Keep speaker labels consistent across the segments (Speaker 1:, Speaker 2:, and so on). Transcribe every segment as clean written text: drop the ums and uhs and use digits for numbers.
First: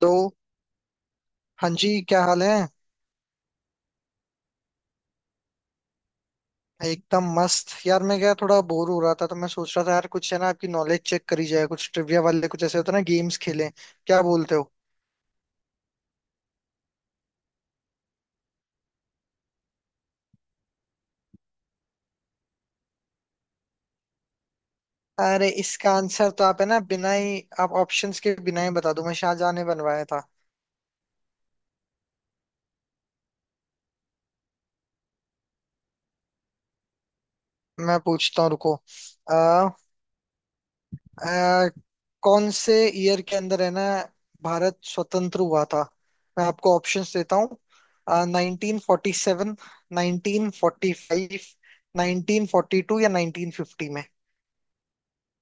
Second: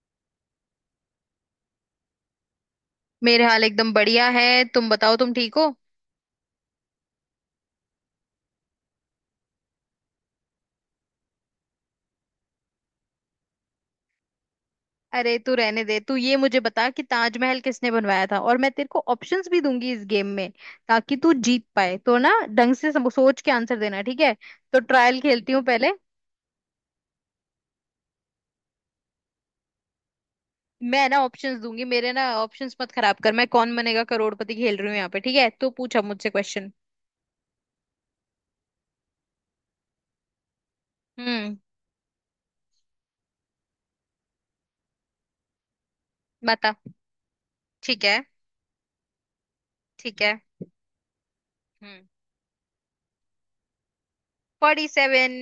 Speaker 1: तो हाँ जी, क्या हाल है?
Speaker 2: मेरे हाल एकदम बढ़िया है। तुम बताओ, तुम ठीक हो?
Speaker 1: एकदम मस्त यार। मैं क्या, थोड़ा बोर हो रहा था तो मैं सोच रहा था यार, कुछ है ना, आपकी नॉलेज चेक करी जाए, कुछ ट्रिविया वाले, कुछ ऐसे होता है ना, गेम्स खेलें। क्या बोलते हो?
Speaker 2: अरे तू रहने दे। तू ये मुझे बता कि ताजमहल किसने बनवाया था, और मैं तेरे को ऑप्शंस भी दूंगी इस गेम में ताकि तू जीत पाए, तो ना ढंग से सोच के आंसर देना, ठीक है? तो ट्रायल
Speaker 1: अरे,
Speaker 2: खेलती हूँ पहले।
Speaker 1: इसका आंसर तो आप है ना बिना ही, आप ऑप्शंस के बिना ही बता दो, मैं शाहजहां ने बनवाया था।
Speaker 2: मैं ना ऑप्शंस दूंगी, मेरे ना ऑप्शंस मत खराब कर। मैं कौन बनेगा करोड़पति खेल रही हूँ यहाँ पे, ठीक है? तो पूछा मुझसे क्वेश्चन।
Speaker 1: मैं पूछता हूँ, रुको।
Speaker 2: हम्म।
Speaker 1: अ, कौन से ईयर के अंदर है ना, भारत स्वतंत्र हुआ था? मैं आपको
Speaker 2: बता।
Speaker 1: ऑप्शंस देता हूँ।
Speaker 2: ठीक है।
Speaker 1: 1947,
Speaker 2: ठीक है।
Speaker 1: 1945,
Speaker 2: हम्म।
Speaker 1: 1942 या 1950 में?
Speaker 2: 47।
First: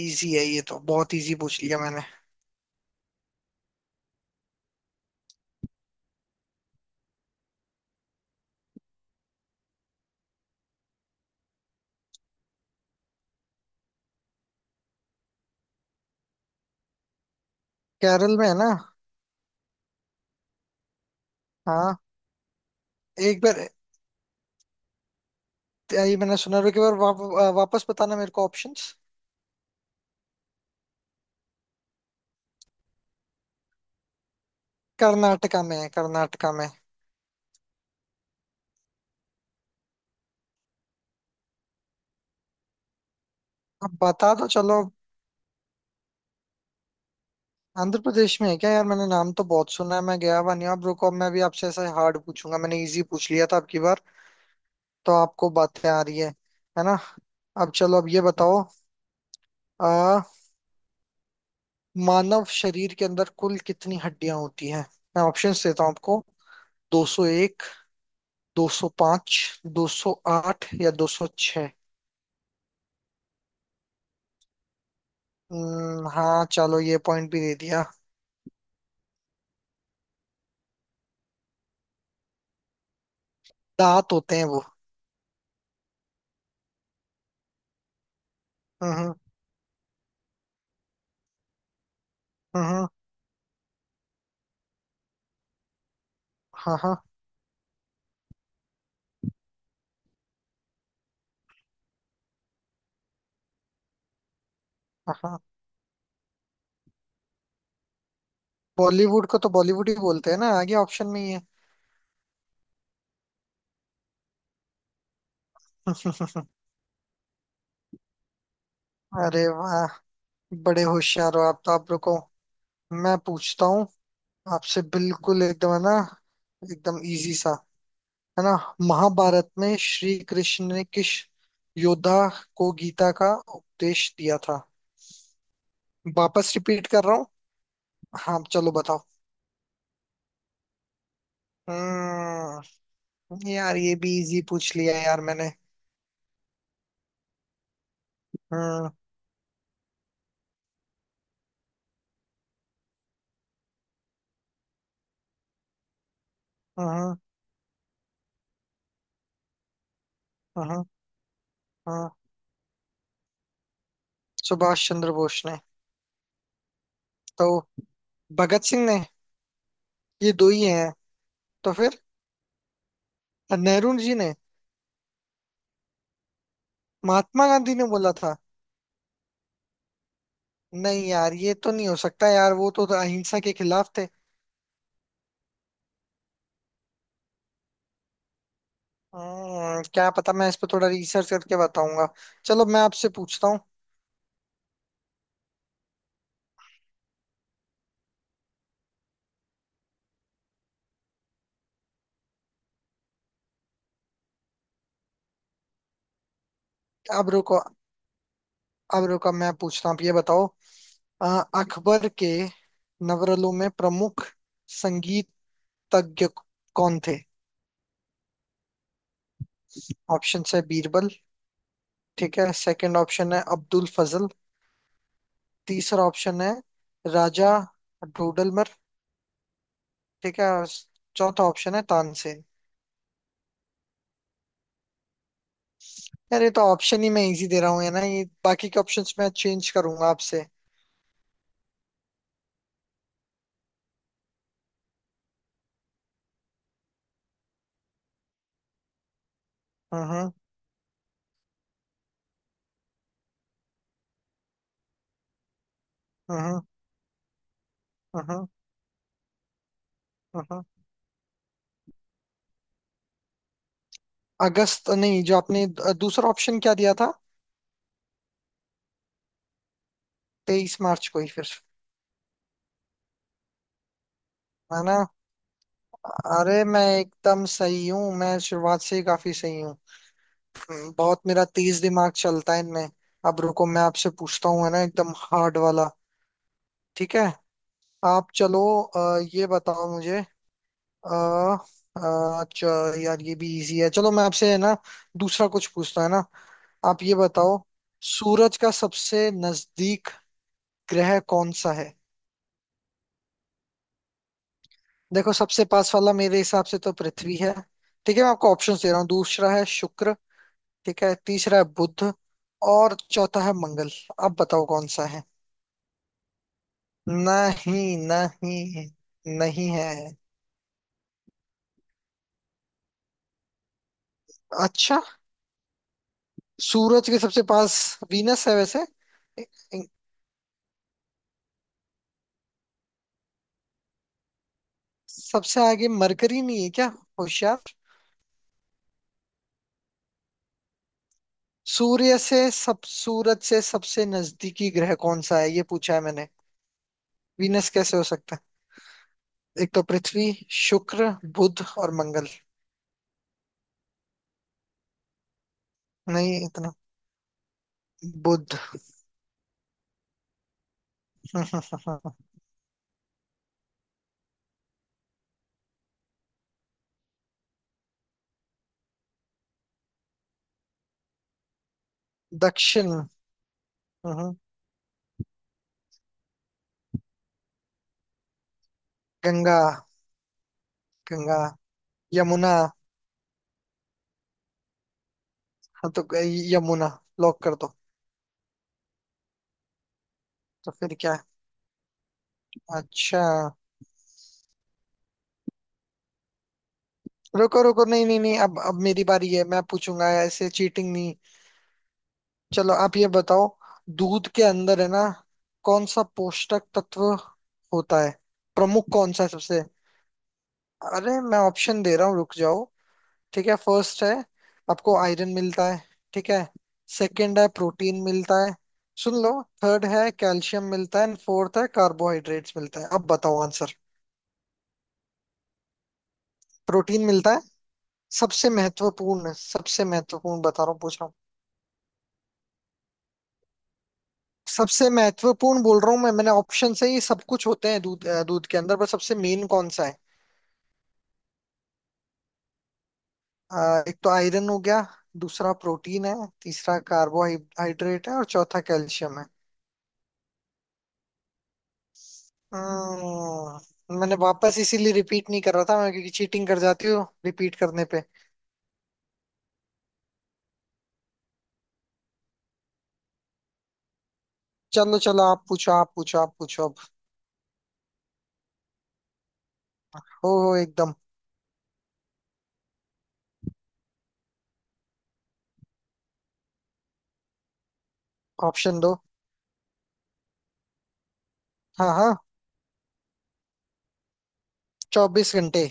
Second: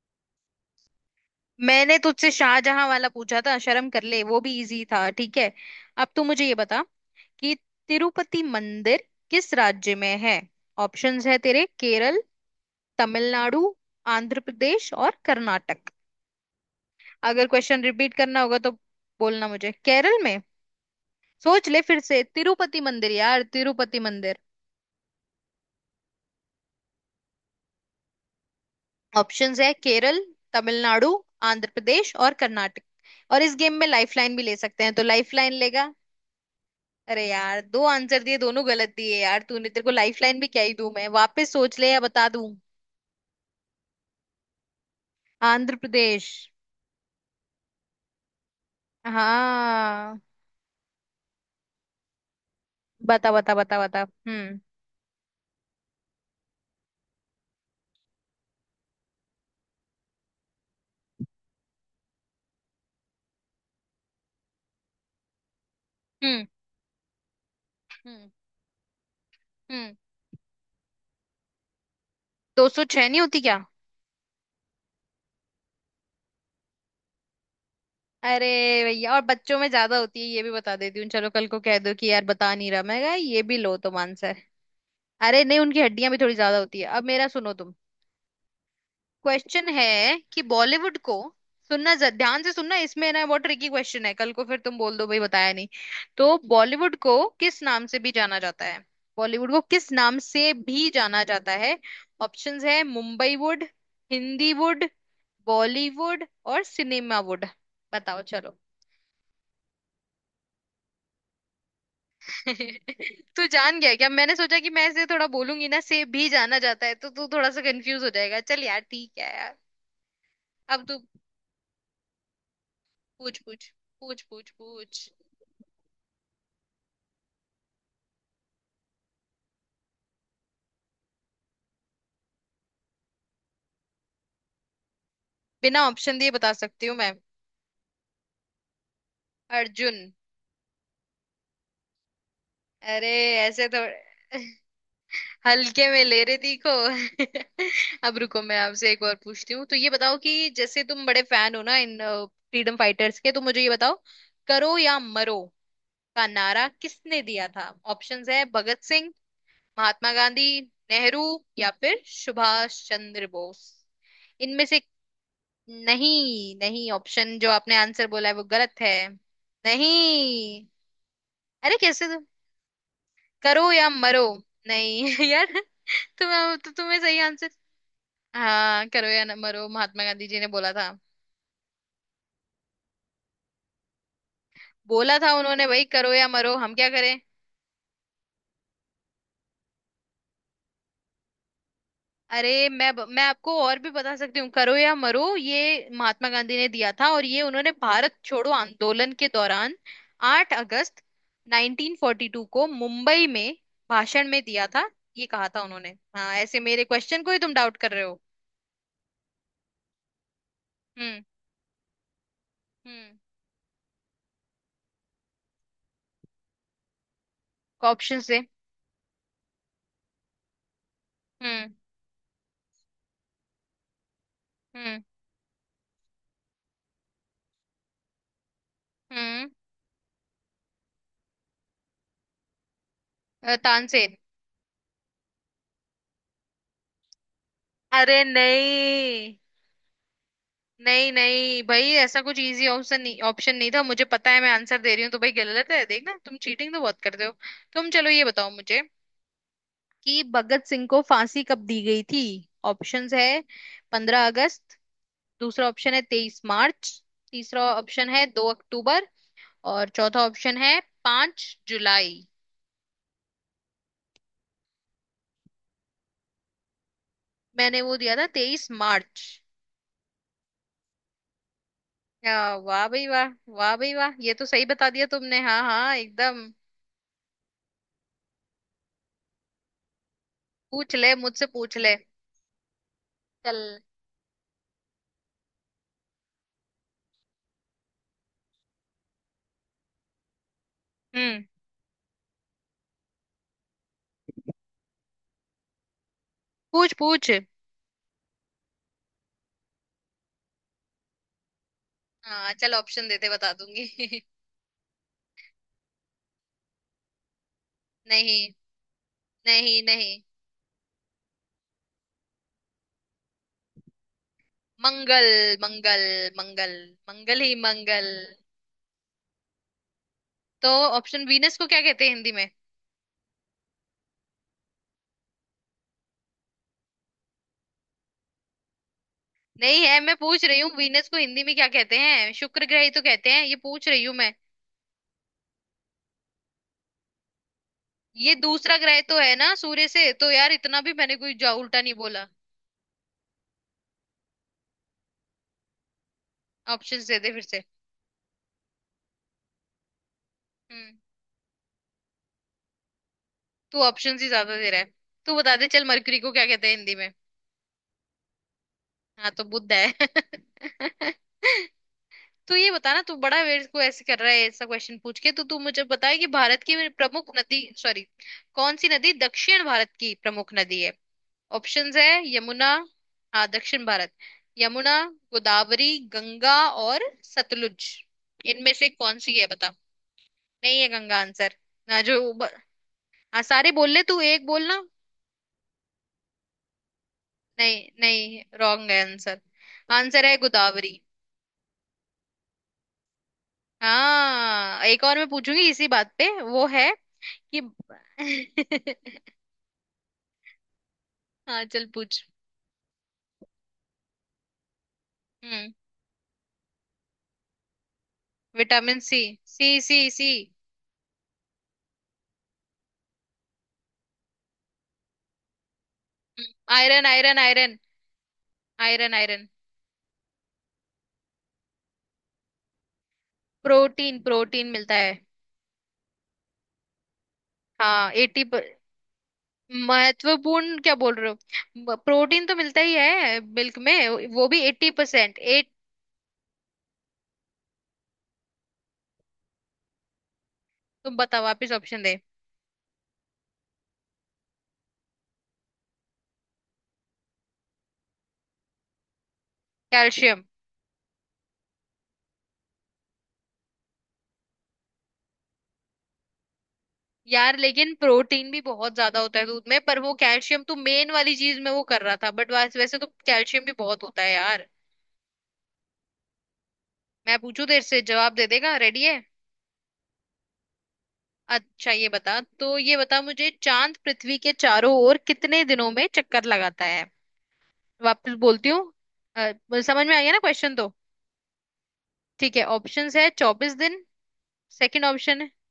Speaker 1: इजी है, ये तो बहुत इजी पूछ लिया
Speaker 2: मैंने
Speaker 1: मैंने।
Speaker 2: तुझसे शाहजहां वाला पूछा था, शर्म कर ले, वो भी इजी था। ठीक है, अब तू मुझे ये बता कि तिरुपति मंदिर किस राज्य में है। ऑप्शंस है तेरे: केरल, तमिलनाडु, आंध्र प्रदेश और कर्नाटक। अगर क्वेश्चन रिपीट
Speaker 1: केरल
Speaker 2: करना
Speaker 1: में है
Speaker 2: होगा
Speaker 1: ना।
Speaker 2: तो बोलना मुझे। केरल में? सोच ले फिर
Speaker 1: हाँ,
Speaker 2: से। तिरुपति मंदिर
Speaker 1: एक
Speaker 2: यार,
Speaker 1: बार
Speaker 2: तिरुपति मंदिर।
Speaker 1: ये मैंने सुना, रुके बार वापस बताना मेरे को ऑप्शंस।
Speaker 2: ऑप्शंस है केरल, तमिलनाडु, आंध्र प्रदेश और कर्नाटक। और इस गेम में लाइफलाइन भी ले सकते हैं, तो लाइफलाइन
Speaker 1: कर्नाटका में है,
Speaker 2: लेगा?
Speaker 1: कर्नाटका में।
Speaker 2: अरे यार, दो आंसर दिए, दोनों गलत दिए यार तूने। तेरे को लाइफलाइन भी क्या ही दूं मैं। वापस सोच ले या बता दूं?
Speaker 1: अब बता दो, चलो।
Speaker 2: आंध्र प्रदेश।
Speaker 1: आंध्र प्रदेश में है क्या यार? मैंने नाम तो बहुत सुना है, मैं
Speaker 2: हाँ,
Speaker 1: गया हुआ नहीं हूँ। अब रुको, अब मैं भी आपसे ऐसा हार्ड पूछूंगा, मैंने इजी पूछ
Speaker 2: बता
Speaker 1: लिया
Speaker 2: बता
Speaker 1: था आपकी
Speaker 2: बता बता।
Speaker 1: बार।
Speaker 2: हम्म,
Speaker 1: तो आपको बातें आ रही है ना? अब चलो, अब ये बताओ। आ, मानव शरीर के अंदर कुल कितनी हड्डियां होती हैं? मैं ऑप्शंस देता हूँ आपको।
Speaker 2: हम्म,
Speaker 1: 201,
Speaker 2: हम्म,
Speaker 1: 205,
Speaker 2: हम्म।
Speaker 1: 208 या 206?
Speaker 2: 206 नहीं होती क्या?
Speaker 1: हाँ, चलो, ये पॉइंट भी दे दिया।
Speaker 2: अरे भैया, और बच्चों में ज्यादा होती है, ये भी बता देती हूँ। चलो, कल को कह दो कि यार बता नहीं रहा, मैं कहा, ये भी लो तुम
Speaker 1: दांत
Speaker 2: आंसर।
Speaker 1: होते हैं वो।
Speaker 2: अरे नहीं, उनकी हड्डियां भी थोड़ी ज्यादा होती है। अब मेरा सुनो तुम।
Speaker 1: हम्म, हम्म।
Speaker 2: क्वेश्चन है कि बॉलीवुड को सुनना, ध्यान से सुनना,
Speaker 1: हम्म,
Speaker 2: इसमें ना बहुत ट्रिकी क्वेश्चन है, कल को फिर तुम बोल दो भाई बताया नहीं। तो
Speaker 1: हाँ,
Speaker 2: बॉलीवुड
Speaker 1: हाँ,
Speaker 2: को किस नाम से भी जाना जाता है? बॉलीवुड को किस नाम से भी जाना जाता है? ऑप्शंस है मुंबई वुड, हिंदी वुड,
Speaker 1: हाँ, हाँ।
Speaker 2: बॉलीवुड और सिनेमा वुड। बताओ चलो।
Speaker 1: बॉलीवुड को तो बॉलीवुड ही बोलते हैं ना, आगे ऑप्शन में ही है।
Speaker 2: तू जान गया क्या? मैंने सोचा कि मैं इसे थोड़ा बोलूंगी "ना से भी जाना जाता है" तो तू थोड़ा सा कंफ्यूज हो जाएगा। चल यार, ठीक है
Speaker 1: अरे
Speaker 2: यार।
Speaker 1: वाह, बड़े
Speaker 2: अब तू
Speaker 1: होशियार हो आप तो। आप रुको, मैं
Speaker 2: पूछ,
Speaker 1: पूछता
Speaker 2: पूछ
Speaker 1: हूँ
Speaker 2: पूछ पूछ
Speaker 1: आपसे,
Speaker 2: पूछ।
Speaker 1: बिल्कुल एकदम, है ना, एकदम इजी सा, है ना। महाभारत में श्री कृष्ण ने किस योद्धा को गीता का उपदेश दिया था?
Speaker 2: बिना ऑप्शन दिए
Speaker 1: वापस
Speaker 2: बता
Speaker 1: रिपीट
Speaker 2: सकती हूँ
Speaker 1: कर
Speaker 2: मैं?
Speaker 1: रहा हूँ। हाँ, चलो बताओ।
Speaker 2: अर्जुन।
Speaker 1: हम्म।
Speaker 2: अरे ऐसे
Speaker 1: यार
Speaker 2: तो
Speaker 1: ये भी इजी पूछ लिया यार मैंने।
Speaker 2: हल्के में ले रही थी को। अब रुको, मैं
Speaker 1: हम्म,
Speaker 2: आपसे एक और पूछती हूँ। तो ये बताओ कि जैसे तुम बड़े फैन हो ना इन फ्रीडम फाइटर्स के, तो मुझे ये बताओ: करो या मरो का नारा
Speaker 1: हम्म,
Speaker 2: किसने दिया था? ऑप्शंस है भगत सिंह, महात्मा गांधी,
Speaker 1: हम्म,
Speaker 2: नेहरू या फिर
Speaker 1: हम्म।
Speaker 2: सुभाष चंद्र बोस। इनमें से।
Speaker 1: सुभाष चंद्र बोस ने।
Speaker 2: नहीं नहीं, ऑप्शन
Speaker 1: तो
Speaker 2: जो आपने आंसर बोला है वो
Speaker 1: भगत
Speaker 2: गलत
Speaker 1: सिंह
Speaker 2: है।
Speaker 1: ने। ये दो ही
Speaker 2: नहीं।
Speaker 1: हैं। तो
Speaker 2: अरे
Speaker 1: फिर।
Speaker 2: कैसे तो? करो या
Speaker 1: नेहरू जी
Speaker 2: मरो।
Speaker 1: ने।
Speaker 2: नहीं, यार तुम्हें तो, तुम्हें सही
Speaker 1: महात्मा
Speaker 2: आंसर।
Speaker 1: गांधी ने बोला था।
Speaker 2: हाँ, करो या न मरो महात्मा गांधी जी ने बोला था।
Speaker 1: नहीं यार, ये तो नहीं हो सकता यार, वो तो अहिंसा के खिलाफ थे।
Speaker 2: बोला था उन्होंने भाई, करो या मरो, हम क्या करें?
Speaker 1: क्या पता, मैं इस पे थोड़ा रिसर्च करके बताऊंगा। चलो,
Speaker 2: अरे
Speaker 1: मैं
Speaker 2: मैं
Speaker 1: आपसे
Speaker 2: मैं
Speaker 1: पूछता
Speaker 2: आपको
Speaker 1: हूँ।
Speaker 2: और भी बता सकती हूँ। करो या मरो ये महात्मा गांधी ने दिया था, और ये उन्होंने भारत छोड़ो आंदोलन के दौरान 8 अगस्त 1942 को मुंबई में भाषण में दिया था। ये कहा था उन्होंने। हाँ, ऐसे मेरे क्वेश्चन
Speaker 1: अब
Speaker 2: को ही तुम
Speaker 1: रुको,
Speaker 2: डाउट कर रहे हो।
Speaker 1: अब रुको, मैं पूछता हूँ। आप ये बताओ,
Speaker 2: हम्म।
Speaker 1: अ, अकबर के
Speaker 2: हम्म।
Speaker 1: नवरलों में प्रमुख संगीतज्ञ कौन थे?
Speaker 2: ऑप्शन से।
Speaker 1: ऑप्शंस है बीरबल।
Speaker 2: हम्म।
Speaker 1: ठीक है, सेकंड ऑप्शन है अब्दुल फजल।
Speaker 2: हम्म।
Speaker 1: तीसरा ऑप्शन है राजा डोडलमर।
Speaker 2: हम्म।
Speaker 1: ठीक है, और चौथा ऑप्शन है तानसेन।
Speaker 2: तानसेन।
Speaker 1: यार ये तो ऑप्शन ही मैं इजी दे रहा हूँ, है ना,
Speaker 2: अरे
Speaker 1: ये बाकी के ऑप्शंस मैं
Speaker 2: नहीं।
Speaker 1: चेंज करूंगा आपसे।
Speaker 2: नहीं नहीं भाई, ऐसा कुछ इजी ऑप्शन नहीं, ऑप्शन नहीं था। मुझे पता है, मैं आंसर दे रही हूँ तो भाई गलत है। देखना, तुम चीटिंग तो बहुत करते हो। तुम चलो ये बताओ मुझे कि
Speaker 1: हाँ,
Speaker 2: भगत सिंह को फांसी कब दी गई थी। ऑप्शंस है 15 अगस्त, दूसरा ऑप्शन है तेईस
Speaker 1: हाँ,
Speaker 2: मार्च तीसरा ऑप्शन है
Speaker 1: हाँ,
Speaker 2: 2 अक्टूबर, और चौथा ऑप्शन
Speaker 1: हाँ।
Speaker 2: है 5 जुलाई।
Speaker 1: अगस्त नहीं। जो आपने दूसरा ऑप्शन क्या दिया था?
Speaker 2: मैंने वो दिया था 23 मार्च।
Speaker 1: 23 मार्च को ही फिर।
Speaker 2: वाह भाई वाह, वाह भाई वाह! ये तो सही
Speaker 1: है
Speaker 2: बता
Speaker 1: ना।
Speaker 2: दिया तुमने, हाँ हाँ एकदम।
Speaker 1: अरे मैं एकदम सही हूँ, मैं शुरुआत से ही काफी सही हूँ।
Speaker 2: पूछ ले
Speaker 1: बहुत मेरा
Speaker 2: मुझसे, पूछ
Speaker 1: तेज
Speaker 2: ले।
Speaker 1: दिमाग चलता है इनमें। अब
Speaker 2: चल।
Speaker 1: रुको, मैं आपसे पूछता हूँ, है ना, एकदम हार्ड वाला। ठीक है। आप चलो। अ, ये बताओ मुझे। आ,
Speaker 2: हम्म।
Speaker 1: यार ये भी इजी है, चलो मैं आपसे, है ना, दूसरा कुछ पूछता हूं, है ना।
Speaker 2: पूछ
Speaker 1: आप ये
Speaker 2: पूछ।
Speaker 1: बताओ, सूरज का सबसे नजदीक ग्रह कौन सा है?
Speaker 2: हाँ चल, ऑप्शन देते बता दूंगी।
Speaker 1: देखो, सबसे पास वाला मेरे हिसाब से तो पृथ्वी है। ठीक है, मैं
Speaker 2: नहीं,
Speaker 1: आपको ऑप्शंस दे रहा हूँ। दूसरा है
Speaker 2: नहीं
Speaker 1: शुक्र।
Speaker 2: नहीं।
Speaker 1: ठीक है, तीसरा है बुध। और चौथा है मंगल। आप बताओ कौन सा है?
Speaker 2: मंगल, मंगल, मंगल, मंगल ही
Speaker 1: नहीं,
Speaker 2: मंगल।
Speaker 1: नहीं। नहीं है।
Speaker 2: तो ऑप्शन वीनस को क्या कहते हैं हिंदी में?
Speaker 1: अच्छा। सूरज के सबसे पास वीनस है वैसे। इ-
Speaker 2: नहीं
Speaker 1: इ-
Speaker 2: है। मैं पूछ रही हूँ वीनस को हिंदी में क्या कहते हैं? शुक्र ग्रह ही तो कहते हैं, ये पूछ रही हूँ मैं।
Speaker 1: सबसे आगे मरकरी नहीं है क्या? होशियार।
Speaker 2: ये दूसरा ग्रह तो है ना सूर्य से, तो यार इतना भी मैंने कोई जा उल्टा नहीं
Speaker 1: सूर्य
Speaker 2: बोला।
Speaker 1: से सब सूरज से सबसे नजदीकी ग्रह कौन सा है, ये पूछा है मैंने।
Speaker 2: ऑप्शन दे दे फिर से।
Speaker 1: वीनस कैसे हो सकता है? एक तो पृथ्वी,
Speaker 2: हम्म।
Speaker 1: शुक्र, बुध और मंगल।
Speaker 2: तू ऑप्शन ही ज्यादा दे रहा है। तू बता दे चल, मरकरी को
Speaker 1: नहीं
Speaker 2: क्या कहते
Speaker 1: इतना।
Speaker 2: हैं हिंदी में?
Speaker 1: बुध।
Speaker 2: हाँ तो बुद्ध है। तो ये बता ना, तू बड़ा मेरे को ऐसे कर रहा है ऐसा क्वेश्चन पूछ के। तो तू मुझे बता कि भारत की प्रमुख नदी सॉरी, कौन सी नदी दक्षिण भारत की प्रमुख नदी है? ऑप्शंस है यमुना।
Speaker 1: दक्षिण।
Speaker 2: हाँ, दक्षिण भारत।
Speaker 1: हम्म,
Speaker 2: यमुना, गोदावरी, गंगा और सतलुज। इनमें से कौन सी है,
Speaker 1: गंगा।
Speaker 2: बता? नहीं है गंगा
Speaker 1: गंगा।
Speaker 2: आंसर। ना
Speaker 1: यमुना।
Speaker 2: हाँ, सारे बोल ले तू, एक बोलना।
Speaker 1: हाँ, तो यमुना लॉक कर दो।
Speaker 2: नहीं नहीं, रॉन्ग है आंसर। आंसर है
Speaker 1: तो
Speaker 2: गोदावरी।
Speaker 1: फिर क्या है? अच्छा।
Speaker 2: हाँ, एक और मैं पूछूंगी इसी बात पे वो है कि।
Speaker 1: रुको, रुको, नहीं, नहीं, नहीं, अब मेरी बारी है, मैं पूछूंगा, ऐसे चीटिंग नहीं।
Speaker 2: हाँ चल पूछ।
Speaker 1: चलो, आप ये बताओ। दूध के अंदर है ना,
Speaker 2: हम्म।
Speaker 1: कौन सा पोषक तत्व होता है, प्रमुख
Speaker 2: विटामिन
Speaker 1: कौन
Speaker 2: सी,
Speaker 1: सा है सबसे?
Speaker 2: सी सी सी।
Speaker 1: अरे मैं ऑप्शन दे रहा हूँ, रुक जाओ। ठीक है, फर्स्ट है आपको आयरन मिलता है। ठीक है,
Speaker 2: हम्म, आयरन आयरन
Speaker 1: सेकंड है
Speaker 2: आयरन
Speaker 1: प्रोटीन मिलता है।
Speaker 2: आयरन
Speaker 1: सुन लो,
Speaker 2: आयरन।
Speaker 1: थर्ड है कैल्शियम मिलता है एंड फोर्थ है कार्बोहाइड्रेट्स मिलता है। अब बताओ आंसर।
Speaker 2: प्रोटीन, प्रोटीन मिलता है।
Speaker 1: प्रोटीन मिलता है।
Speaker 2: हाँ 80।
Speaker 1: सबसे महत्वपूर्ण, सबसे महत्वपूर्ण बता रहा
Speaker 2: महत्वपूर्ण
Speaker 1: हूँ,
Speaker 2: क्या
Speaker 1: पूछ रहा हूँ।
Speaker 2: बोल रहे हो? प्रोटीन तो मिलता ही है मिल्क में, वो भी
Speaker 1: सबसे
Speaker 2: 80%
Speaker 1: महत्वपूर्ण
Speaker 2: एट।
Speaker 1: बोल रहा हूँ मैं। मैंने ऑप्शन से ही सब कुछ होते हैं दूध, दूध के अंदर पर सबसे मेन कौन सा है?
Speaker 2: तुम बताओ वापिस, ऑप्शन दे।
Speaker 1: एक तो आयरन हो गया, दूसरा प्रोटीन है, तीसरा कार्बोहाइड्रेट है और चौथा कैल्शियम है।
Speaker 2: कैल्शियम।
Speaker 1: मैंने वापस इसीलिए रिपीट नहीं कर रहा था मैं, क्योंकि चीटिंग कर जाती हूँ रिपीट
Speaker 2: यार
Speaker 1: करने
Speaker 2: लेकिन
Speaker 1: पे।
Speaker 2: प्रोटीन भी बहुत ज्यादा होता है दूध में, पर वो कैल्शियम तो मेन वाली चीज में वो कर रहा था, बट वैसे वैसे तो कैल्शियम भी बहुत होता है यार।
Speaker 1: चलो, चलो, आप पूछो, आप पूछो, आप पूछो अब।
Speaker 2: मैं पूछू तेरे से, जवाब दे देगा? रेडी है?
Speaker 1: हो, एकदम।
Speaker 2: अच्छा ये बता, तो ये बता मुझे चांद पृथ्वी के चारों ओर कितने दिनों में चक्कर लगाता है? वापस बोलती
Speaker 1: ऑप्शन
Speaker 2: हूँ।
Speaker 1: दो।
Speaker 2: अ, समझ में आ गया ना क्वेश्चन तो?
Speaker 1: हाँ, हाँ।
Speaker 2: ठीक है, ऑप्शंस है 24 दिन, सेकंड
Speaker 1: चौबीस
Speaker 2: ऑप्शन है।
Speaker 1: घंटे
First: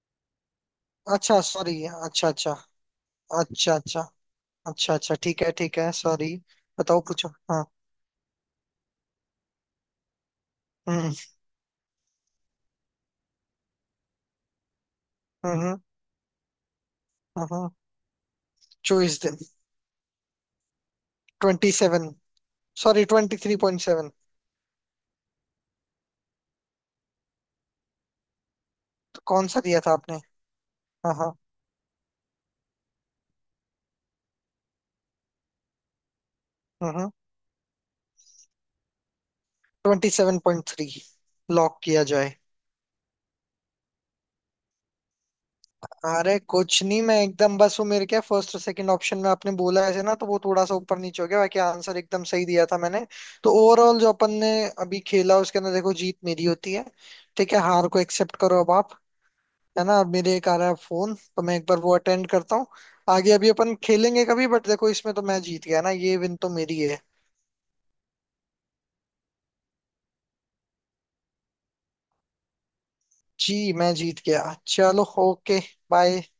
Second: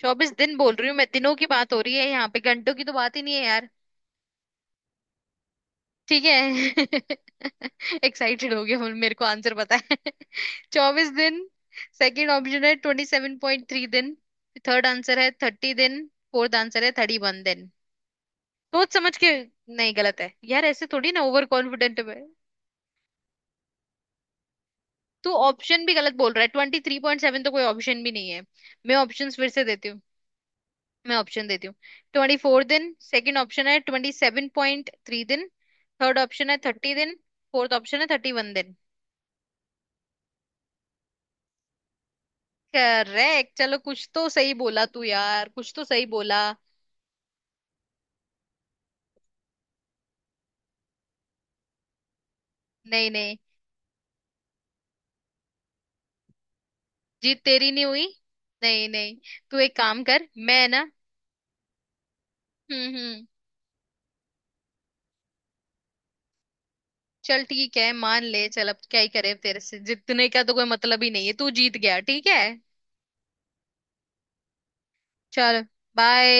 Speaker 2: 24 दिन बोल रही हूँ मैं, दिनों
Speaker 1: अच्छा,
Speaker 2: की बात
Speaker 1: सॉरी,
Speaker 2: हो रही है
Speaker 1: अच्छा,
Speaker 2: यहाँ पे,
Speaker 1: अच्छा।
Speaker 2: घंटों की तो बात ही नहीं है यार।
Speaker 1: अच्छा, अच्छा। अच्छा, अच्छा, ठीक है, ठीक है,
Speaker 2: ठीक
Speaker 1: सॉरी।
Speaker 2: है।
Speaker 1: बताओ, पूछो, हाँ।
Speaker 2: एक्साइटेड हो गया, मेरे को आंसर पता है। चौबीस
Speaker 1: हम्म,
Speaker 2: दिन सेकंड ऑप्शन है 27.3 दिन, थर्ड आंसर है थर्टी
Speaker 1: हम्म,
Speaker 2: दिन फोर्थ आंसर है थर्टी वन
Speaker 1: हम्म।
Speaker 2: दिन सोच समझ
Speaker 1: चौबीस
Speaker 2: के।
Speaker 1: दिन
Speaker 2: नहीं गलत है यार, ऐसे थोड़ी ना ओवर
Speaker 1: ट्वेंटी
Speaker 2: कॉन्फिडेंट
Speaker 1: सेवन
Speaker 2: में।
Speaker 1: सॉरी, 23.7।
Speaker 2: तू ऑप्शन भी गलत बोल रहा है, 23.7 तो कोई ऑप्शन भी नहीं है। मैं
Speaker 1: तो
Speaker 2: ऑप्शन
Speaker 1: कौन
Speaker 2: फिर
Speaker 1: सा
Speaker 2: से
Speaker 1: दिया
Speaker 2: देती
Speaker 1: था
Speaker 2: हूँ।
Speaker 1: आपने? हाँ,
Speaker 2: मैं
Speaker 1: हाँ।
Speaker 2: ऑप्शन देती हूँ: 24 दिन, सेकंड ऑप्शन है ट्वेंटी सेवन पॉइंट थ्री दिन, थर्ड ऑप्शन है थर्टी
Speaker 1: हम्म।
Speaker 2: दिन फोर्थ ऑप्शन है 31 दिन।
Speaker 1: 27.3 लॉक किया जाए।
Speaker 2: करेक्ट, चलो कुछ तो सही बोला तू यार, कुछ तो सही
Speaker 1: अरे
Speaker 2: बोला।
Speaker 1: कुछ नहीं, मैं एकदम बस, वो मेरे क्या फर्स्ट और सेकंड ऑप्शन में आपने बोला ऐसे ना, तो वो थोड़ा सा ऊपर नीचे हो गया, बाकी आंसर एकदम सही दिया था मैंने।
Speaker 2: नहीं नहीं,
Speaker 1: तो ओवरऑल जो अपन ने अभी खेला उसके अंदर देखो, जीत मेरी होती है।
Speaker 2: जीत
Speaker 1: ठीक है,
Speaker 2: तेरी नहीं
Speaker 1: हार को
Speaker 2: हुई।
Speaker 1: एक्सेप्ट करो अब
Speaker 2: नहीं
Speaker 1: आप।
Speaker 2: नहीं, तू एक
Speaker 1: है ना,
Speaker 2: काम
Speaker 1: और
Speaker 2: कर,
Speaker 1: मेरे एक आ
Speaker 2: मैं
Speaker 1: रहा है
Speaker 2: ना।
Speaker 1: फोन, तो मैं एक बार वो अटेंड करता हूँ।
Speaker 2: हम्म।
Speaker 1: आगे अभी अपन खेलेंगे कभी, बट देखो इसमें तो मैं जीत गया ना, ये विन तो मेरी है।
Speaker 2: चल ठीक है, मान ले चल, अब क्या ही करे, तेरे से जीतने का तो कोई मतलब ही नहीं है, तू जीत गया ठीक है।
Speaker 1: जी, मैं जीत गया, चलो। ओके।
Speaker 2: चल,
Speaker 1: बाय।
Speaker 2: बाय।